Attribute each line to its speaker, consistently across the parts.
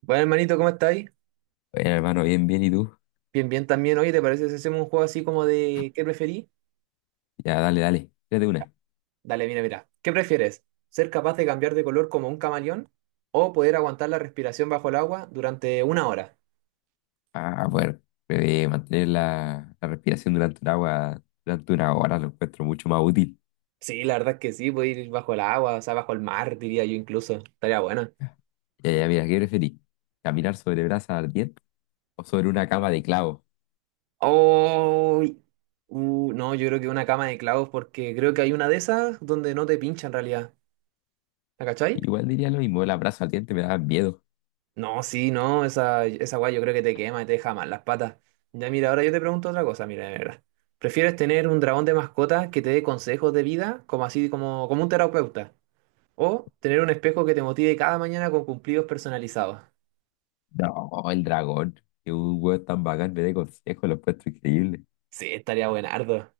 Speaker 1: Bueno, hermanito, ¿cómo estáis?
Speaker 2: Bueno, hermano, bien, bien, ¿y tú?
Speaker 1: Bien, bien también. Oye, ¿te parece si hacemos un juego así como de qué preferí?
Speaker 2: Ya, dale, dale, tírate una.
Speaker 1: Dale, mira, mira. ¿Qué prefieres? ¿Ser capaz de cambiar de color como un camaleón o poder aguantar la respiración bajo el agua durante una hora?
Speaker 2: Ah, bueno mantener la respiración durante un agua, durante una hora lo encuentro mucho más útil.
Speaker 1: Sí, la verdad es que sí, puedo ir bajo el agua, o sea, bajo el mar, diría yo incluso. Estaría bueno.
Speaker 2: Ya, mira, ¿qué preferís? ¿Caminar sobre brasa ardiente o sobre una cama de clavo?
Speaker 1: Oh, no, yo creo que una cama de clavos porque creo que hay una de esas donde no te pincha en realidad. ¿La cachai?
Speaker 2: Igual diría lo mismo, las brasa ardiente me daban miedo.
Speaker 1: No, sí, no, esa guay yo creo que te quema y te deja mal las patas. Ya mira, ahora yo te pregunto otra cosa, mira, de verdad. ¿Prefieres tener un dragón de mascota que te dé consejos de vida, como así, como un terapeuta? ¿O tener un espejo que te motive cada mañana con cumplidos personalizados?
Speaker 2: No, el dragón, que un huevo tan bacán me dé consejos, lo encuentro increíble.
Speaker 1: Sí, estaría buenardo.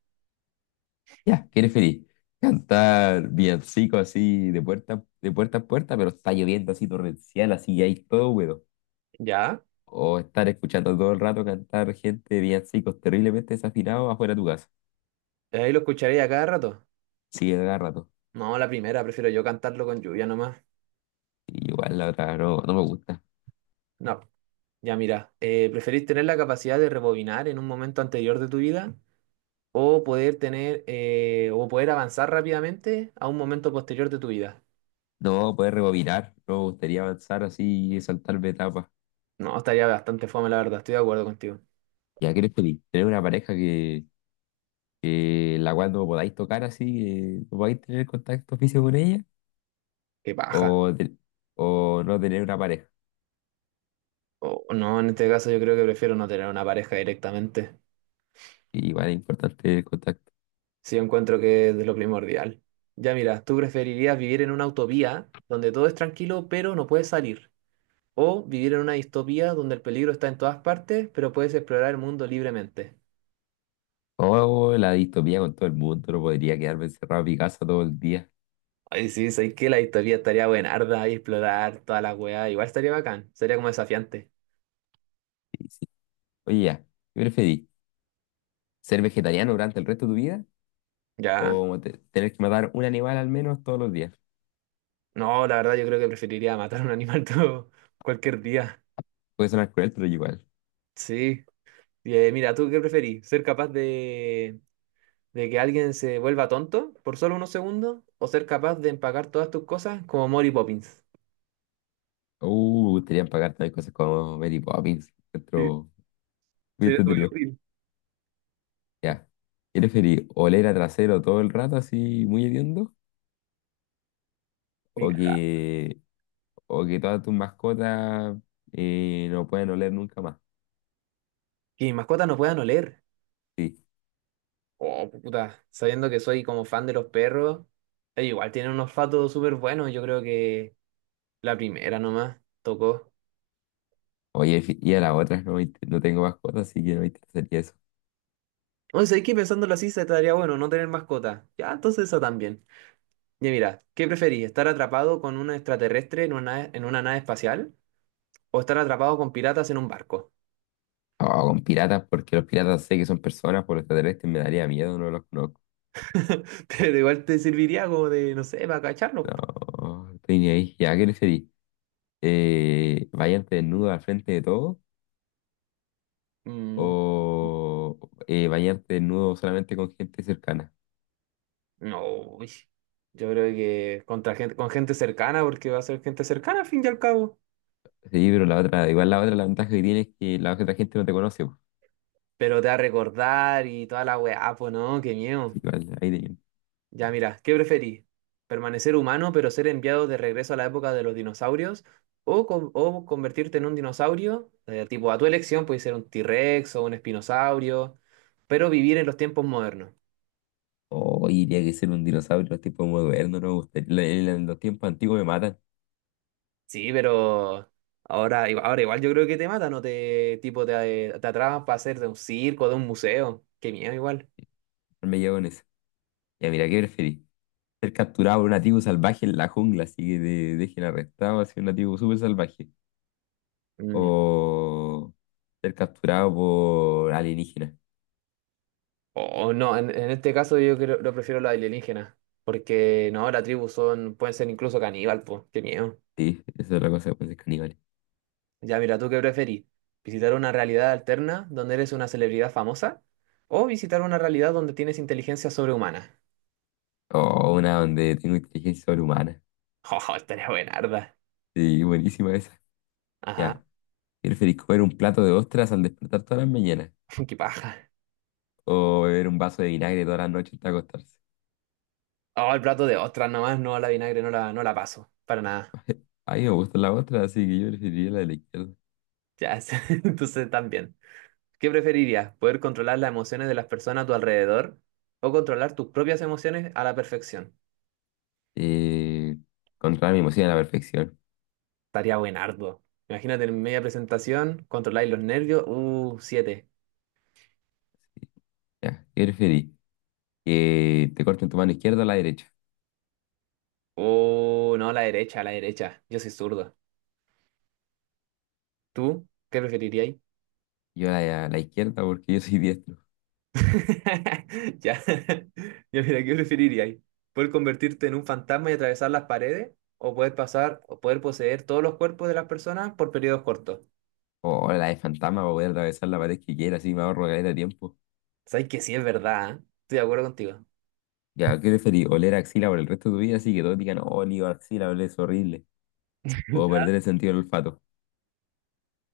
Speaker 2: Ya, ¿qué preferís? Cantar villancico así de puerta a puerta, pero está lloviendo así torrencial, así y hay todo húmedo.
Speaker 1: ¿Ya?
Speaker 2: O estar escuchando todo el rato cantar gente de villancicos terriblemente desafinados afuera de tu casa.
Speaker 1: Ahí lo escucharé a cada rato.
Speaker 2: Sí, a cada rato.
Speaker 1: No, la primera, prefiero yo cantarlo con lluvia nomás.
Speaker 2: Y igual la otra no, no me gusta.
Speaker 1: No, ya mira, ¿preferís tener la capacidad de rebobinar en un momento anterior de tu vida o poder avanzar rápidamente a un momento posterior de tu vida.
Speaker 2: No poder rebobinar, no me gustaría avanzar así y saltarme etapas.
Speaker 1: No, estaría bastante fome, la verdad, estoy de acuerdo contigo.
Speaker 2: ¿Ya quieres feliz? Tener una pareja que la cual no podáis tocar así, que no podáis tener contacto físico con ella,
Speaker 1: Qué paja.
Speaker 2: o, o no tener una pareja.
Speaker 1: O no, en este caso yo creo que prefiero no tener una pareja directamente,
Speaker 2: Igual es importante el contacto.
Speaker 1: si yo encuentro que es de lo primordial. Ya mira, ¿tú preferirías vivir en una utopía donde todo es tranquilo pero no puedes salir? ¿O vivir en una distopía donde el peligro está en todas partes pero puedes explorar el mundo libremente?
Speaker 2: O la distopía con todo el mundo, no podría quedarme encerrado en mi casa todo el día.
Speaker 1: Ay, sí, sabes que la distopía estaría buenarda y explorar toda la weá, igual estaría bacán, sería como desafiante.
Speaker 2: Sí, sí. Oye, ya, ¿qué preferís? ¿Ser vegetariano durante el resto de tu vida?
Speaker 1: ¿Ya?
Speaker 2: ¿O tener que matar un animal al menos todos los días?
Speaker 1: No, la verdad yo creo que preferiría matar a un animal todo cualquier día.
Speaker 2: Puede sonar cruel, pero igual.
Speaker 1: Sí. Y, mira, ¿tú qué preferís? ¿Ser capaz de que alguien se vuelva tonto por solo unos segundos? ¿O ser capaz de empacar todas tus cosas como Mary Poppins?
Speaker 2: Gustaría pagar también cosas como Mary Poppins.
Speaker 1: Sí,
Speaker 2: Otro muy
Speaker 1: sería súper
Speaker 2: entretenido.
Speaker 1: útil.
Speaker 2: Ya. ¿Qué preferís? ¿Oler a trasero todo el rato así muy hediondo?
Speaker 1: Mi
Speaker 2: ¿O
Speaker 1: cagada.
Speaker 2: que, o que todas tus mascotas no pueden oler nunca más?
Speaker 1: Que mis mascotas no puedan oler.
Speaker 2: Sí.
Speaker 1: Oh, puta. Sabiendo que soy como fan de los perros, ellos igual tienen un olfato súper bueno. Yo creo que la primera nomás tocó.
Speaker 2: Oye, y a las otras no, me no tengo mascotas, así que no me interesaría eso.
Speaker 1: Oye, ¿sabes qué? Pensándolo así, se estaría bueno no tener mascota. Ya, entonces eso también. Y mira, ¿qué preferís? ¿Estar atrapado con un extraterrestre en una nave espacial o estar atrapado con piratas en un barco?
Speaker 2: O con piratas, porque los piratas sé que son personas, por los extraterrestres me daría miedo, no los conozco.
Speaker 1: Pero igual te serviría como de, no sé, para cacharlos. Po.
Speaker 2: No, estoy ni ahí. Ya, ¿qué preferís? ¿Bañarte desnudo al frente de todo
Speaker 1: Mm,
Speaker 2: o bañarte desnudo solamente con gente cercana?
Speaker 1: no, uy. Yo creo que contra gente, con gente cercana, porque va a ser gente cercana al fin y al cabo.
Speaker 2: Sí, pero la otra, igual la otra, la ventaja que tiene es que la otra gente no te conoce, po.
Speaker 1: Pero te va a recordar y toda la weá, pues no, qué miedo.
Speaker 2: Igual, ahí tenía.
Speaker 1: Ya, mira, ¿qué preferís? ¿Permanecer humano pero ser enviado de regreso a la época de los dinosaurios? ¿O, o convertirte en un dinosaurio? Eh, tipo, a tu elección, puede ser un T-Rex o un espinosaurio, pero vivir en los tiempos modernos.
Speaker 2: Oh, diría que ser un dinosaurio en los tiempos modernos, no me gustaría. En en los tiempos antiguos me matan,
Speaker 1: Sí, pero ahora, ahora igual yo creo que te matan o te, tipo, te atrapan para hacer de un circo, de un museo. Qué miedo igual.
Speaker 2: no me llevo con eso. Ya, mira, ¿qué preferís? Ser capturado por un nativo salvaje en la jungla, así que te dejen arrestado, así un nativo súper salvaje,
Speaker 1: Mm.
Speaker 2: o ser capturado por alienígenas.
Speaker 1: O no, en este caso yo creo, lo prefiero la alienígena, porque no, la tribu son, pueden ser incluso caníbal, pues, qué miedo.
Speaker 2: Sí, eso es la cosa con ser caníbales.
Speaker 1: Ya mira, ¿tú qué preferís? ¿Visitar una realidad alterna donde eres una celebridad famosa? ¿O visitar una realidad donde tienes inteligencia sobrehumana?
Speaker 2: O una donde tengo inteligencia sobrehumana.
Speaker 1: ¡Oh, estaría buenarda!
Speaker 2: Sí, buenísima esa. Ya.
Speaker 1: Ajá,
Speaker 2: ¿Preferís comer un plato de ostras al despertar todas las mañanas?
Speaker 1: qué paja.
Speaker 2: ¿O beber un vaso de vinagre todas las noches hasta acostarse?
Speaker 1: Oh, el plato de ostras nomás, no la vinagre, no la, no la paso. Para nada.
Speaker 2: A mí me gustan las ostras, así que yo preferiría la de la izquierda.
Speaker 1: Ya, sí, entonces también. ¿Qué preferirías? ¿Poder controlar las emociones de las personas a tu alrededor? ¿O controlar tus propias emociones a la perfección?
Speaker 2: Eh, controlar mi emoción a la perfección.
Speaker 1: Estaría buenardo. Imagínate en media presentación, controláis los nervios. Siete.
Speaker 2: Ya. ¿Qué preferís? ¿Que te corten tu mano izquierda o la derecha?
Speaker 1: Oh, no, la derecha, la derecha. Yo soy zurdo. ¿Tú qué preferirías?
Speaker 2: Yo la, la izquierda porque yo soy diestro.
Speaker 1: Ya. Ya, mira, ¿qué preferirías? ¿Poder convertirte en un fantasma y atravesar las paredes? ¿O poder pasar o poder poseer todos los cuerpos de las personas por periodos cortos?
Speaker 2: O la de fantasma para poder atravesar la pared que quiera, así me ahorro caleta de tiempo.
Speaker 1: Sabes que sí es verdad, ¿eh? Estoy de acuerdo contigo.
Speaker 2: Ya, ¿qué preferís? ¿Oler axila por el resto de tu vida? Así que todos digan, oh, olí axila, huele es horrible. O perder el sentido del olfato.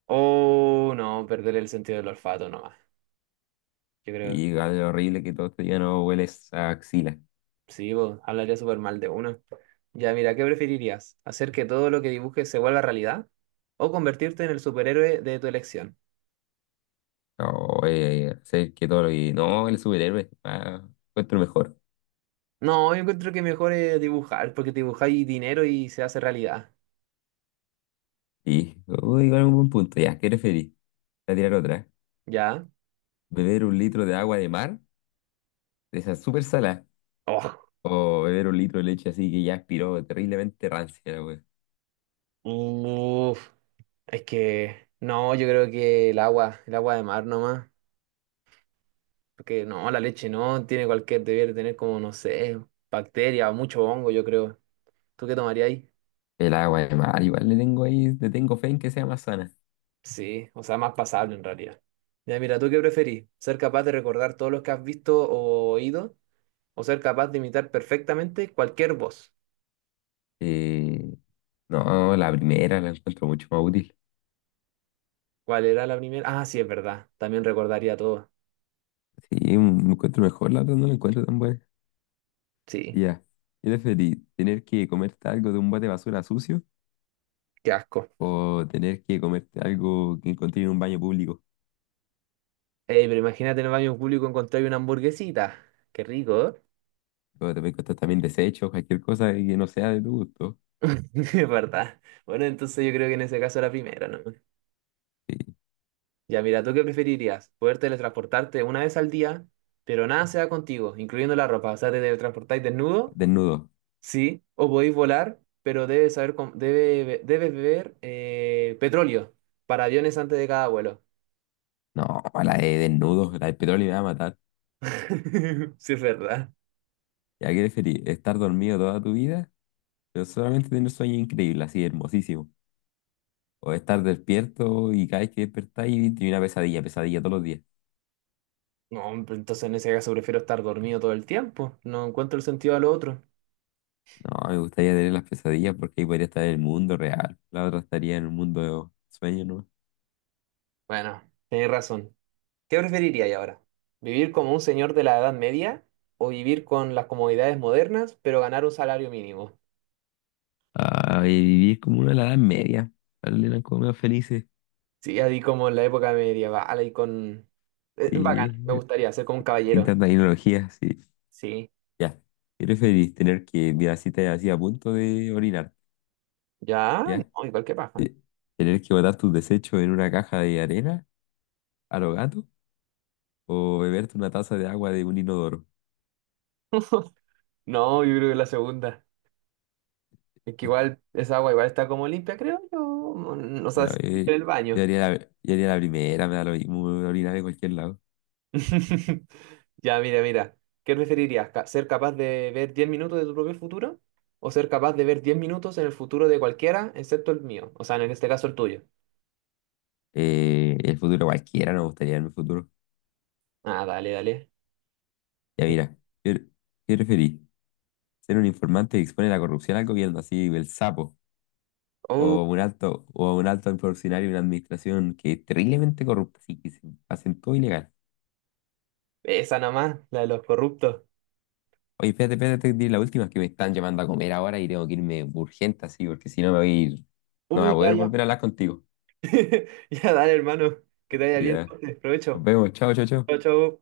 Speaker 1: Oh, no, perder el sentido del olfato nomás. Yo creo,
Speaker 2: Y algo horrible que todos te digan, no, hueles a axila.
Speaker 1: sí, vos, hablaría súper mal de uno. Ya, mira, ¿qué preferirías? ¿Hacer que todo lo que dibujes se vuelva realidad? ¿O convertirte en el superhéroe de tu elección?
Speaker 2: O hacer que todo lo que no, el superhéroe. Ah, encuentro mejor.
Speaker 1: No, yo encuentro que mejor es dibujar, porque dibujáis dinero y se hace realidad.
Speaker 2: Y, uy, igual un buen punto. Ya, ¿qué preferís? Voy a tirar otra.
Speaker 1: ¿Ya?
Speaker 2: ¿Beber un litro de agua de mar? De esa súper salada.
Speaker 1: Oh,
Speaker 2: O beber un litro de leche así que ya aspiró terriblemente rancia.
Speaker 1: uf, es que no, yo creo que el agua de mar nomás. Porque no, la leche no, tiene cualquier, debiera tener como, no sé, bacteria, mucho hongo, yo creo. ¿Tú qué tomarías ahí?
Speaker 2: El agua de mar, igual le tengo ahí, le tengo fe en que sea más sana.
Speaker 1: Sí, o sea, más pasable en realidad. Ya, mira, ¿tú qué preferís? ¿Ser capaz de recordar todos los que has visto o oído? ¿O ser capaz de imitar perfectamente cualquier voz?
Speaker 2: Eh, no, la primera la encuentro mucho más útil.
Speaker 1: ¿Cuál era la primera? Ah, sí, es verdad. También recordaría todo.
Speaker 2: Sí, me encuentro mejor, la otra no la encuentro tan buena.
Speaker 1: Sí.
Speaker 2: Ya, ¿qué preferís? ¿Tener que comerte algo de un bote de basura sucio
Speaker 1: Qué asco.
Speaker 2: o tener que comerte algo que encontré en un baño público?
Speaker 1: Ey, pero imagínate en el baño público encontrar una hamburguesita. Qué rico, ¿eh?
Speaker 2: O te puede costar también desechos, cualquier cosa que no sea de tu gusto.
Speaker 1: Es verdad. Bueno, entonces yo creo que en ese caso era primero, ¿no?
Speaker 2: Sí,
Speaker 1: Ya, mira, ¿tú qué preferirías? Poder teletransportarte una vez al día, pero nada se da contigo, incluyendo la ropa. O sea, te teletransportáis desnudo,
Speaker 2: desnudo.
Speaker 1: sí. O podéis volar, pero debes saber, debes beber petróleo para aviones antes de cada vuelo.
Speaker 2: No, la de desnudo, la de petróleo me va a matar.
Speaker 1: Sí, es verdad.
Speaker 2: ¿Ya qué preferís? ¿Estar dormido toda tu vida, pero solamente tener sueño increíble, así hermosísimo? O estar despierto y cada vez que despertáis tiene una pesadilla, pesadilla todos los días.
Speaker 1: No, pero entonces en ese caso prefiero estar dormido todo el tiempo. No encuentro el sentido a lo otro.
Speaker 2: No, me gustaría tener las pesadillas porque ahí podría estar en el mundo real. La otra estaría en el mundo de sueños, ¿no?
Speaker 1: Bueno, tenés razón. ¿Qué preferiríais ahora? ¿Vivir como un señor de la Edad Media o vivir con las comodidades modernas, pero ganar un salario mínimo?
Speaker 2: Ah, y vivir como una de la Edad Media. Dale, eran como más felices.
Speaker 1: Sí, así como en la época medieval, ahí con... bacán,
Speaker 2: Sí,
Speaker 1: me gustaría ser como un
Speaker 2: sin
Speaker 1: caballero.
Speaker 2: tanta tecnología, sí.
Speaker 1: Sí,
Speaker 2: Ya. ¿Qué preferís? Tener que, mira, si te así a punto de orinar,
Speaker 1: ya,
Speaker 2: ¿ya?
Speaker 1: no, igual que paja.
Speaker 2: Tener que botar tus desechos en una caja de arena a los gatos o beberte una taza de agua de un inodoro.
Speaker 1: No, yo creo que la segunda. Es que igual esa agua igual está como limpia, creo yo. O
Speaker 2: Yo,
Speaker 1: sea, sí,
Speaker 2: yo-
Speaker 1: en el
Speaker 2: yo
Speaker 1: baño.
Speaker 2: haría la, yo haría la primera, me da lo mismo, me voy a orinar en cualquier lado.
Speaker 1: Ya, mira, mira. ¿Qué preferirías? ¿Ser capaz de ver 10 minutos de tu propio futuro? ¿O ser capaz de ver 10 minutos en el futuro de cualquiera, excepto el mío? O sea, en este caso el tuyo.
Speaker 2: El futuro cualquiera, no me gustaría en el futuro.
Speaker 1: Ah, dale, dale.
Speaker 2: Ya
Speaker 1: Eh,
Speaker 2: mira, ¿qué, ¿qué preferís? ¿Ser un informante que expone la corrupción al gobierno, así el sapo?
Speaker 1: Uh,
Speaker 2: O un alto funcionario de una administración que es terriblemente corrupta, así que se hacen todo ilegal?
Speaker 1: esa nada más, la de los corruptos.
Speaker 2: Oye, espérate, espérate, te diré la última, que me están llamando a comer ahora y tengo que irme urgente así, porque si no me voy a ir, no voy a
Speaker 1: Ya,
Speaker 2: poder
Speaker 1: ya.
Speaker 2: volver a hablar contigo.
Speaker 1: Ya, dale, hermano. Que te vaya bien.
Speaker 2: Ya, nos
Speaker 1: Provecho.
Speaker 2: vemos, chao, chao,
Speaker 1: Chau,
Speaker 2: chao.
Speaker 1: chau.